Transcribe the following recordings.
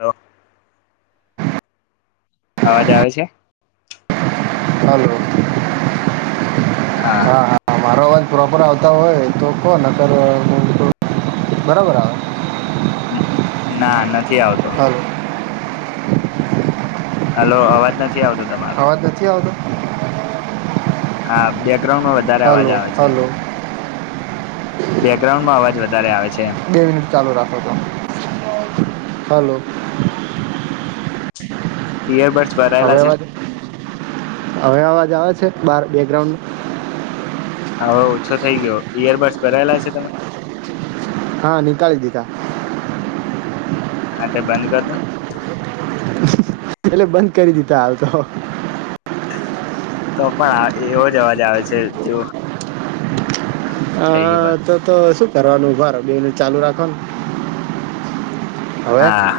લો. અવાજ આવે છે? હલો. હા. હા હા, મારો અવાજ પ્રોપર આવતા હોય તો કો નકર બરાબર આવે. ના, નથી આવતો. હલો હલો, અવાજ નથી આવતો તમારો અવાજ નથી આવતો? હા, બેગ્રાઉન્ડનો વધારે અવાજ હલો આવે છે એમ. હલો બેગ્રાઉન્ડમાં અવાજ વધારે આવે છે એમ. બે મિનિટ ચાલુ રાખોતો હલો. ઇયરબડ્સ. હવે અવાજ, હવે અવાજ આવે છે બાર બેગ્રાઉન્ડ હા, હવે ઓછો થઈ ગયો ઈયરબડ્સ ભરાયેલા છે તમે? હા, નિકાળી દીધા. હા, તે બંધ કરદો. એેટલે બંધ કરી દીધા હાલ તો. તો પણ આ એવો જ અવાજ આવે છે જો. થઈ ગયો હા, બંધ તો તો શું કરવાનું ઉભા રો બે મિનિટ ચાલુ રાખોને. હવે, હા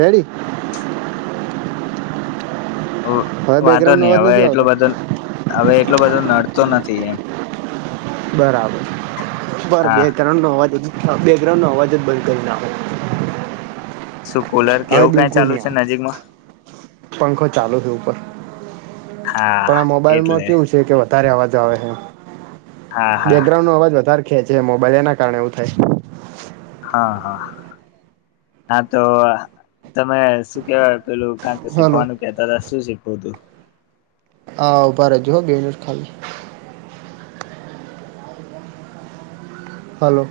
રેડી. હવે વાંધો બેકગ્રાઉન્ડનો ની અવાજ હવે નથી આવતો એટલું બધું હવે એટલુ બધો નડતો નથી એમ. બરાબર, પર હા બેગ્રાઉન્ડ નો અવાજ હધું. બેકગ્રાઉન્ડ નો અવાજ જ બંધ કરી નાખો. શું કુલર કે હવે એવું કાઈ બિલકુલ ચાલુ નહીં છે આવે નજીકમાં? પંખો ચાલુ છે ઉપર, હા પણ આ મોબાઈલમાં એટલે કેવું છે કે વ વધારે અવાજ આવે હે, હા હા બેકગ્રાઉન્ડનો અવાજ વધારે ખેંચે હે મોબાઈલ એના કારણે એવું થાય. હા. હા. હા તો તમે શું કેવાય પેલુ? કાંક હલો શીખવાનું કેતાતા શું શીખવુંતું? આ ઉભા રહેજો હો બે મિટ ખાલી. હાલો,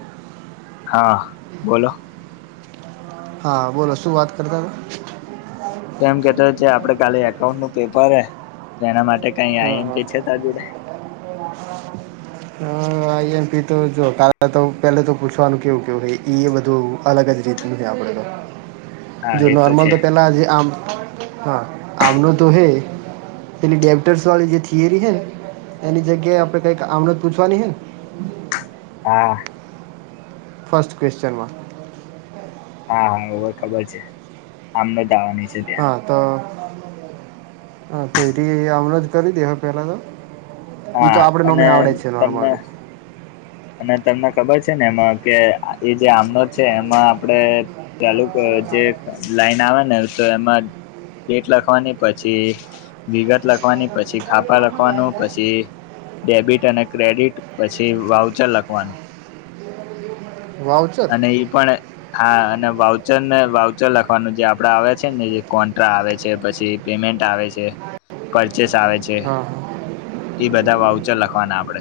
હા. બોલો. હા. બોલો શું વાત કરતા હતા? તો એમ કેતો છે આપડે કાલે એકાઉન્ટનું પેપર હે તો એના માટે કાંઈ હતા આઈ એમ હા પી છે તાર જોડે? હ આઈ એમ પી તો જો કાલે તો પેલા તો પૂછવાનું કેવું કેવું ઈ એ બધું, અલગ જ રીતનું છે આપણે તો. હા જો એ નોર્મલ છે તો પહેલાં જે આમ, હા. આમનો તો હે. પેલી ડેપટર્સ વાળી જે થિયરી હે ને એની જગ્યાએ આપડે કંઈક આમડત પૂછવાની હે ને, હા, ફર્સ્ટ ક્વેશ્ચનમાં, હા હવે ખબર છે આમ આમડત આવાની છે. ત્યાં હા. તો હા તો એ આવડત કરી દેવા પેલા તો, એ તો હા આપડે અને ઓમેય આવડે જ છે નોર્મલ તમને બી, અને તમને ખબર છેને એમાં કે એ જે આમનોટ છે. એમાં આપડે, ચાલુ ક જે એક લાઈન આવે ને તો એમાં, ડેટ લખવાની પછી, વિગત લખવાની, પછી ખાપા લખવાનું, પછી, ડેબિટ અને ક્રેડિટ પછી વાઉચર લખવાનું વાઉચર અને ઈ પણ હા અને વાઉચરને વાઉચર લખવાનું જે આપડા આવે છેને જે કોન્ટ્રા આવે છે પછી પેમેન્ટ આવે છે, પરચેસ આવે છે. હા તે ઈ બધા વાઉચર લખવાના આપડે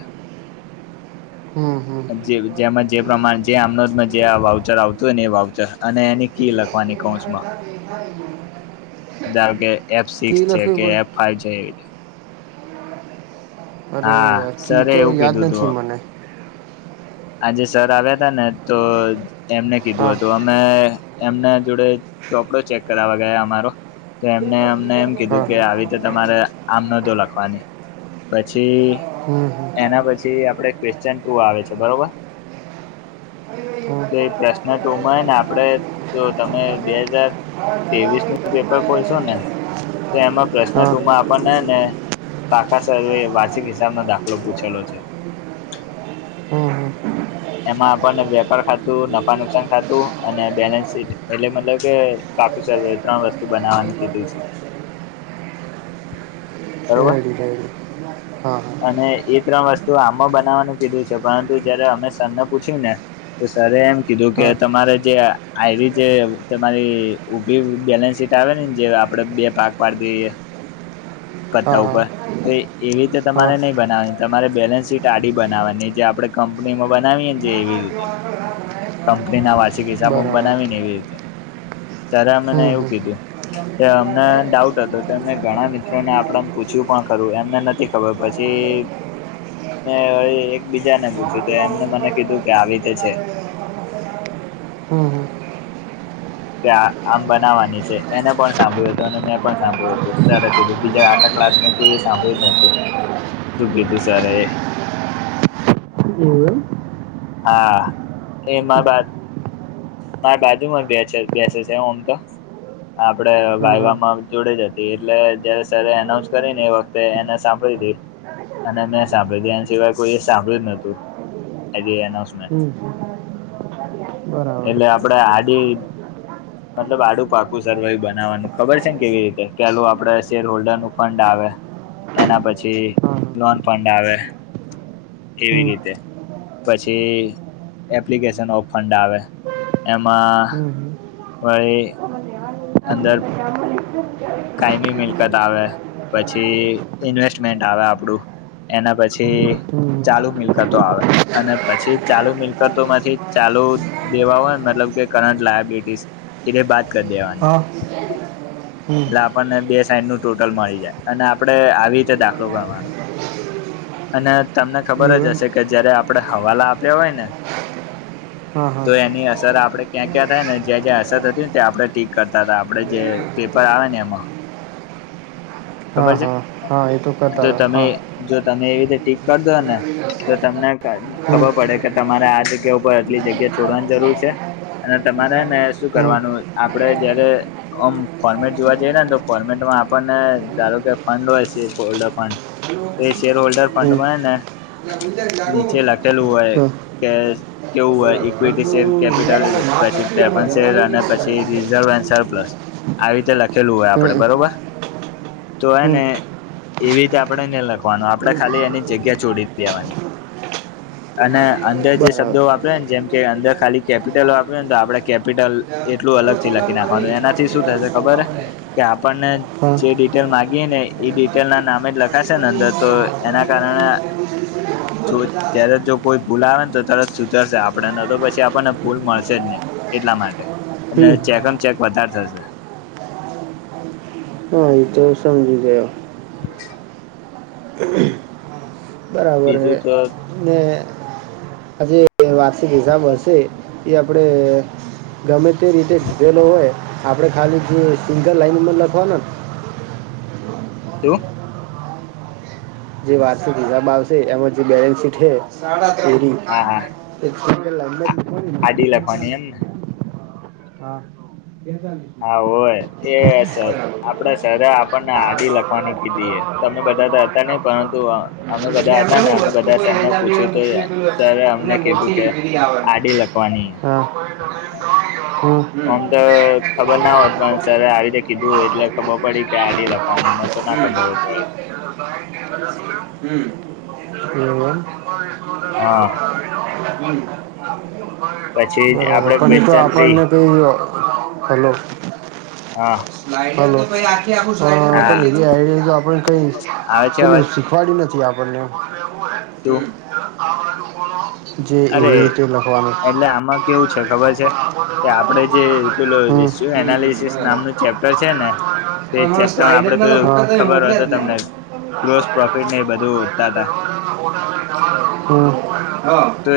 હમ હમ જે જેમાં જે પ્રમાણે જે આમનોટ જે આ વાઉચર આવતું હોય ને એ વાઉચર અને એની કી લખવાની કાઉન્સમાં [inaudible] ધારો કે એફ સિક્સ કી છે લખવી કે પડે એફ ફાઈવ છે એ અરે હા યાર! કી સરે તો એવું યાદ કીધું નથી તું મને. આજે સર આવ્યાતા ને તો એમને કીધું હા હતું. આ અમે એમના જોડે ચોપડો ચેક કરાવવા ગયા અમારો તો એમને અમને એમ હા કીધું કે આવી રીતે તમારે આમ નતું લખવાની પછી, હમ હમ એના પછી આપડે ક્વેશ્ચન ટુ આવે છે, બરોબર? [inaudible] તો એ પ્રશ્ન ટુમાં હેને આપડે જો તમે બે હજાર તેવીસનું પેપર ખોલશો ને તો એમાં પ્રશ્ન હા ટુમાં પણ હેને પાકા સર્વે વાર્ષિક હિસાબનો દાખલો પૂછેલો છે. હમ્મ, હમ્મ. એમાં આપણને વેપાર ખા તું, નફા-નુકસાન ખાતું અને બેલેન્સ શીટ એટલે મતલબ કે પાકુ સર્વે એ ત્રણ વસ્તુ બનાવાનું કીધુ છે. બરોબર એ [unintelligible] હા અને એ ત્રણ વસ્તુ આમમાં બનાવવાનું કીધું છે, પરંતુ જયારે અમે સરને પૂછ્યુંને તો સરએ એમ કીધું કે હા તમારે જે આયવી જે તમારી ઊભી બેલેન્સ શીટ આવે ને જે આપડે બે ભાગ પાડ દ‌ઇએ. [inaudible] કરતાં હા ઉપર, તો એવી રીતે હા તમારે નય નથી બનાવાની, તમારે બેલેન્સ શીટ આડી બનાવવાની જે આપડે કંપનીમાં બનાવીએ ને જે એવી રીતે [unintelligible] કંપનીના વાર્ષિક હિસાબો બરાબર બનાવીને એવી રીતે, સર એ મને હમ એવું હમ કીધું એ અમને ડાઉટ હતો તો ઘણા મિત્રોને આપડે પૂછવ્યું પણ ખરું એમને નથી ખબર પછી મેં વળી એક બીજાને પૂછ્યું તો એમને મને કીધું કે આવી રીતે છે. હમ્મ, હમ્મ. કે આમ બનાવવાની છે. એને પણ સાંભળ્યું હતું અને મેં પણ સાંભળ્યું હતું કીધું, બીજા આખા ક્લાસ મેં કોઈ એ સાંભળ્યું જ નતું, શું કીધું સર એ [unintelligible] હા, એમાં બાદ મારે બાજુમાં બેસે બેસે છે ઓમ તો આપડે હા હા વાયવામાં જોડે જ હતી, એટલે જયારે સર એનાઉન્સ કરીને એ વખતે તો એને સાંભળી હતી અને મેં સાંભળી હતી. એના સિવાય કોઈ સાંભળ્યું નતું એલી અનાઉન્સમેન્ટ હમ્મ, બરાબર. એટલે આપડે આડી મતલબ આડું પાકું સરવાયું બનાવવાનું ખબર છે ને કેવી રીતે પલું આપડે શેર હોલ્ડરનું ફંડ આવે એના પછી હા હા લોન ફંડ આવે એવી હમ હમ રીતે પછી એપ્લિકેશન ઓફ ફંડ આવે એમાં હમ ફરી અંદર કાયમી મિલકત આવે પછી ઇન્વેસ્ટમેન્ટ આવે આપડું એના પછી હમ ચાલુ મિલકતો આવે અને પછી ચાલુ મિલકતો માંથી ચાલુ દેવા હોય ને મતલબ કે કરંટ લાયાબિલિટીસ એટલે બાદ કરી દેવાની હા હમ એટલે આપણને બે સાઈડનું ટોટલ મળી જાય અને આપડે આવી રીતે દાખલો ગણવાનો અને તમને ખબર જ એવું એમ હશે કે જયારે આપડે હવાલા આપ્યા હોય ને હા હા તો એની અસર આપડે ક્યાં ક્યાં થાય ને જ્યાં જ્યાં અસર થતી ને ત આપણે ટિક કરતા હતા આપણે જે પર આવે ને એમાં હા ખબર છે હા હા એ કરતા તો હતા તમે હા જો તમે એવી રીતે ટીક કર દો ને તો તમને હમ ખબર હમ પડે કે તમારે આ જગ્યા ઉપર આટલી જગ્યા છોડવાની જરૂર છે. અને તમારે ને શું હમ હા કરવાનું આપડે જયારે ઓમ ફોર્મેટ જોવા જઈએ ને તો ફોર્મેટમાં આપણને ધારો કે ફંડ હોય છે ઓલ્ડર ફંડ હમ તો એ શેર હોલ્ડર હમ ફંડમાંય ને નીચે લખેલું હોય કે કેવું હોય ઇક્વિટી શેર કેપિટલ પછી પ્રેફરન્સ શેર અને પછી રિઝર્વન્ પ્લસ આવી રીતે લખેલું હોય આપડે બરોબર તો એને એવી રીતે આપણે ને લખવાનું આપડે ખાલી એની જગ્યા છોડી દેવાની [inaudible] અને અંદર જે બરાબર શબ્દો વાપરને જેમ કે અંદર ખાલી કેપિટલ વાપરને તો આપડે કેપિટલ એટલું અલગથી લખી નાખવાનું એનાથી શું થશે ખબર કે આપણને હા ડિટેલ માગીએ ને ડિટેલ ના નામે જ લખાશે ને અંદર તો એના કારણે જો [inaudible] ત્યારે જો કોઈ ભૂલ આવે ને તો તરત સુધરશે આપણેને તો પછી આપણને ભૂલ મળશે જ નહી એટલા માટે અને હમ ચેકમ ચેક વધારે થશે હ એ તો સમજી ગયો [inaudible] હ [unintelligible] બીજું તો ને આજે વાર્ષિક હિસાબ હશે એ આપડે ગમે તે રીતે દીધેલો હોય આપણે ખાલી જે સિંગલ લાાઈનમાં લખવાનો ને [unintelligible] જે વાર્ષિક હિસાબ આવશે એમાં જે બેલેન્સ સીટ છે હા હા આડી લખવાની એમ હા હોય એ સર આપડા સરે પ [unintelligible] હા [unintelligible] તો બધા દાતા ને પરંતુ અમે બધા એમ તો હતા ને હું અમે વસ્તુ બધા કોઈ લઈ સરને જાવી હોય પૂછ્યું તો મૂકવી હોય પેલું સર અમને એટલે કીધું કે મોટી વીરી આવવાની આજ થી લખવાની [inaudible] આમ તો ખબર ના હોત પણ સર આવી રીતે કીધું હો એટલે ખબર પડી કે આડી લખ વાની, અને તો ના ખબર હોય. હ, એવું એમ. હમમ હા પછી આપડે બરોબર પણ એતો ક્વેશ્ચન થ્રી આપણને તો, હેલો, હા હલો, હા પણ એવી આ [unintelligible] આપણે કઈ, આવે છે પેલું અવાજ શીખવાડ્યું નથી આપણને એમ, શું જે અરે એવી રીતે લખવાનું એટલે આમાં કેવું છે, ખબર છે. કે આપડે જે પેલો હમ હમ હમ એનાલિસસ બરાબર નામનું ચેપ્ટર છે ને, તો પણ મને ચેપ્ટરમાં આપડે સ્લાઈડરના તો પેલું ફોટા તમે ખબર હોય મોકલ્યા તો જ તમને ગ્રોસ પ્રોફિટ ને એ બધું હોદતાતા, હમમ હા, તો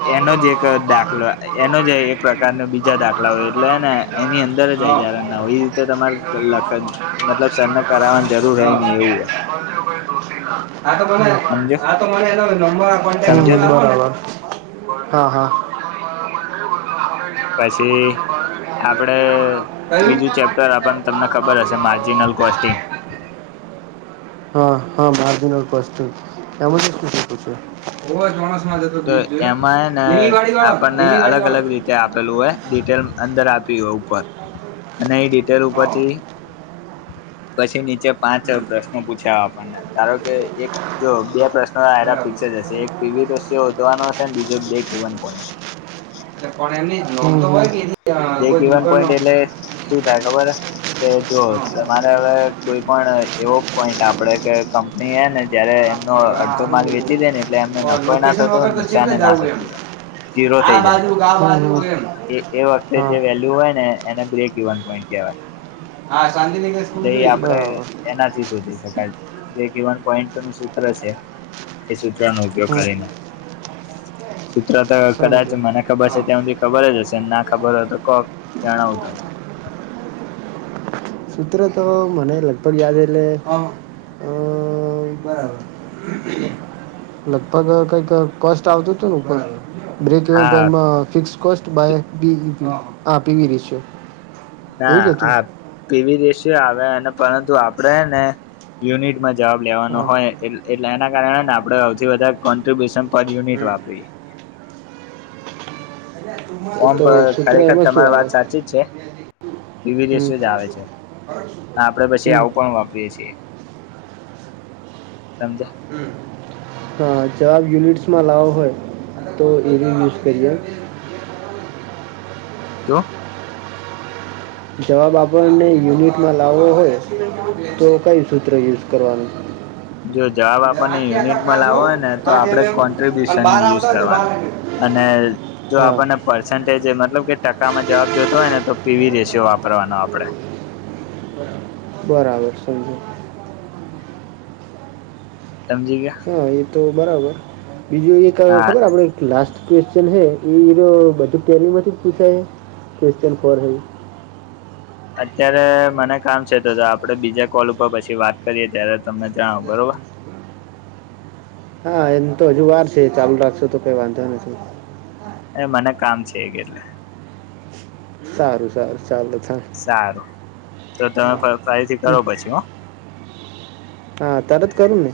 હા એનો હા જ એક આ દાખલો એનો જ એક પ્રકારનો બીજા દાખલા હોય એટલે હેને, એની અંદર જ આઇ જાય જ્યારે ના એ રીતે તમારે લખત, મતલબ સરને કરાવવાની જરૂર હૈ નહી એવું હોય. હા તો બનાય, સમજો આ તો મને એનો નંબર કોનટેક સમજે નંબર તું આપો ને, હા હા, પછી આપડે, ત્રીજું ચેપ્ટર કયું, આપણ તમને ખબર હશે હા માર્જિનલ કોસ્ટિંગ હા મારા જોડે વસ્તુ એમાં [unintelligible] તો જોયો એમાં એ ને લીલીવાડી વાળો આપણને અલગ લીલીવાડી વાળો અલગ રી આપેલું હોય ડિટેલ અંદર આપી હોય ઉપર અને એ ડીટે પેલું હા પછી, પછી નીચે પાંચ હમ પ્રશ્નો પૂછ્યા આપણને. ધારો કે એક જો બે પ્રશ્નો એના બરાબર ફિક્સ જ હશે એક [unintelligible] નો, શોધવાનું હશે ને બીજું બે ગિવન પોઈન્ટ, પણ એમ નહી [unintelligible] તો હોય, એની અ, બે કોઈ ગિવન દુકાનનો પોઈન્ટ એટલે શું થાય ખબર હ, કે જો હા તમારે હવે કોઈ પણ એવો પોઈન્ટ આપડે કે કંપ ની હેને જયારે હા એમનો અડધો પણ માલ હવે વેચી દે ને એટલે એમને સારું નફો ના થતો લોકેશન હોય, વગર ને તો નુકસાન ચેટલે એ ના જવું એમ થતું હોય. જીરો આ થઈ જાય બાજુ કે આ બાજુ કે એમ એ એ વખ તે હા જે વેલ્યુ હોય ને એને બ્રેક ગિવન પોઈન્ટ કહેવાય. હા શાંતિનિકેતન સ્કૂલ એટલે એ જોઈ આપડે બરાબર એના, થી સોધી શકાય જે ગિવન પોઈન્ટ નું સૂત્ર છે. એ સૂત્રનો ઉપયોગ હમ કરીને. સૂત્ર તો કદાચ સમજ્યો મને ખબર છે હા ત્યાં સુધી ખબર જ હશે ના, ખબર હો તો કોક જણાવજો. સૂત્ર તો મને લગભગ યાદ એલે અ, બરાબર, લગભગ કઈક કોસ્ટ આવતું ઉપર નુ. બ્રેક વન હા પોઇન્ટમાં fix cost, by B E P, આ પી ઈ રેશિયો, એવું ના જ હતું આપ પીવી રેશિયો આવે અને પરંતુ આપડે ને યુનિટમા જવાબ લેવાનો હા હોય એટલે એના કારણે ને આપણે સૌથી વધારે કોન્ટ્રિબ્યુશન પર યુનિટ હમ વાપરીએ. એ ઓમ્પ તો સૂત્ર ખરેખર એમાં શું તમારી આવે વાત સાચી જ છે ની વી હમ રેશિયો જ આવે છે. હ આપડે પછી હમ આવું પણ વાપરીએ છીએ સમજીયા. હા ચાર યુનિટ્સ માં લાવો હોય તો એ વી યુઝ કરીએ, શું? જવાબ આપણને યુનિટમાં લાવવો હોય, તો કઈ સૂત્ર યુઝ કરવાનું. હ જો જવાબ આપણને યુનિટમાં લાવવો હોય ને, તો આઠ આપડે અને બાર કોન્ટ્રિબ્યુશનનું યુઝ આવતા હોય તો કરવાનો. બાર અને, જો હા આપણને પર્સન્ટેજ એ મતલબ કે ટકામાં જવાબ જોઇતો હોય ને તો પીવી રેશિયો વાપરવાનો આપડે. બરાબર, સમજ્યો. સમજી ગ્યા? હા, એ તો બરાબર. બીજું એક હા ખબર આપડે લાસ્ટ ક્વેશ્ચન હૈ, એઇરો બધું ટેલીમાંથી જ પૂછાય? ક્વેશ્ચન ફોર હે અત્યારે મને કામ છે, તો જો આપડે બીજા કોલ ઉપર પછી વાત કરીએ ત્યારે તમને જણાવુ, બરોબર? હા, એમ તો હજુ વાર છે. ચાલુ રાખશો તો કઈ વાંધો નથી. એ મને કામ છે એક એટલે. સારું સારું, ચાલો થે સારું, તો તમે ફ ફરીથી કરો પછી હોં. હા, તરત કરું ને?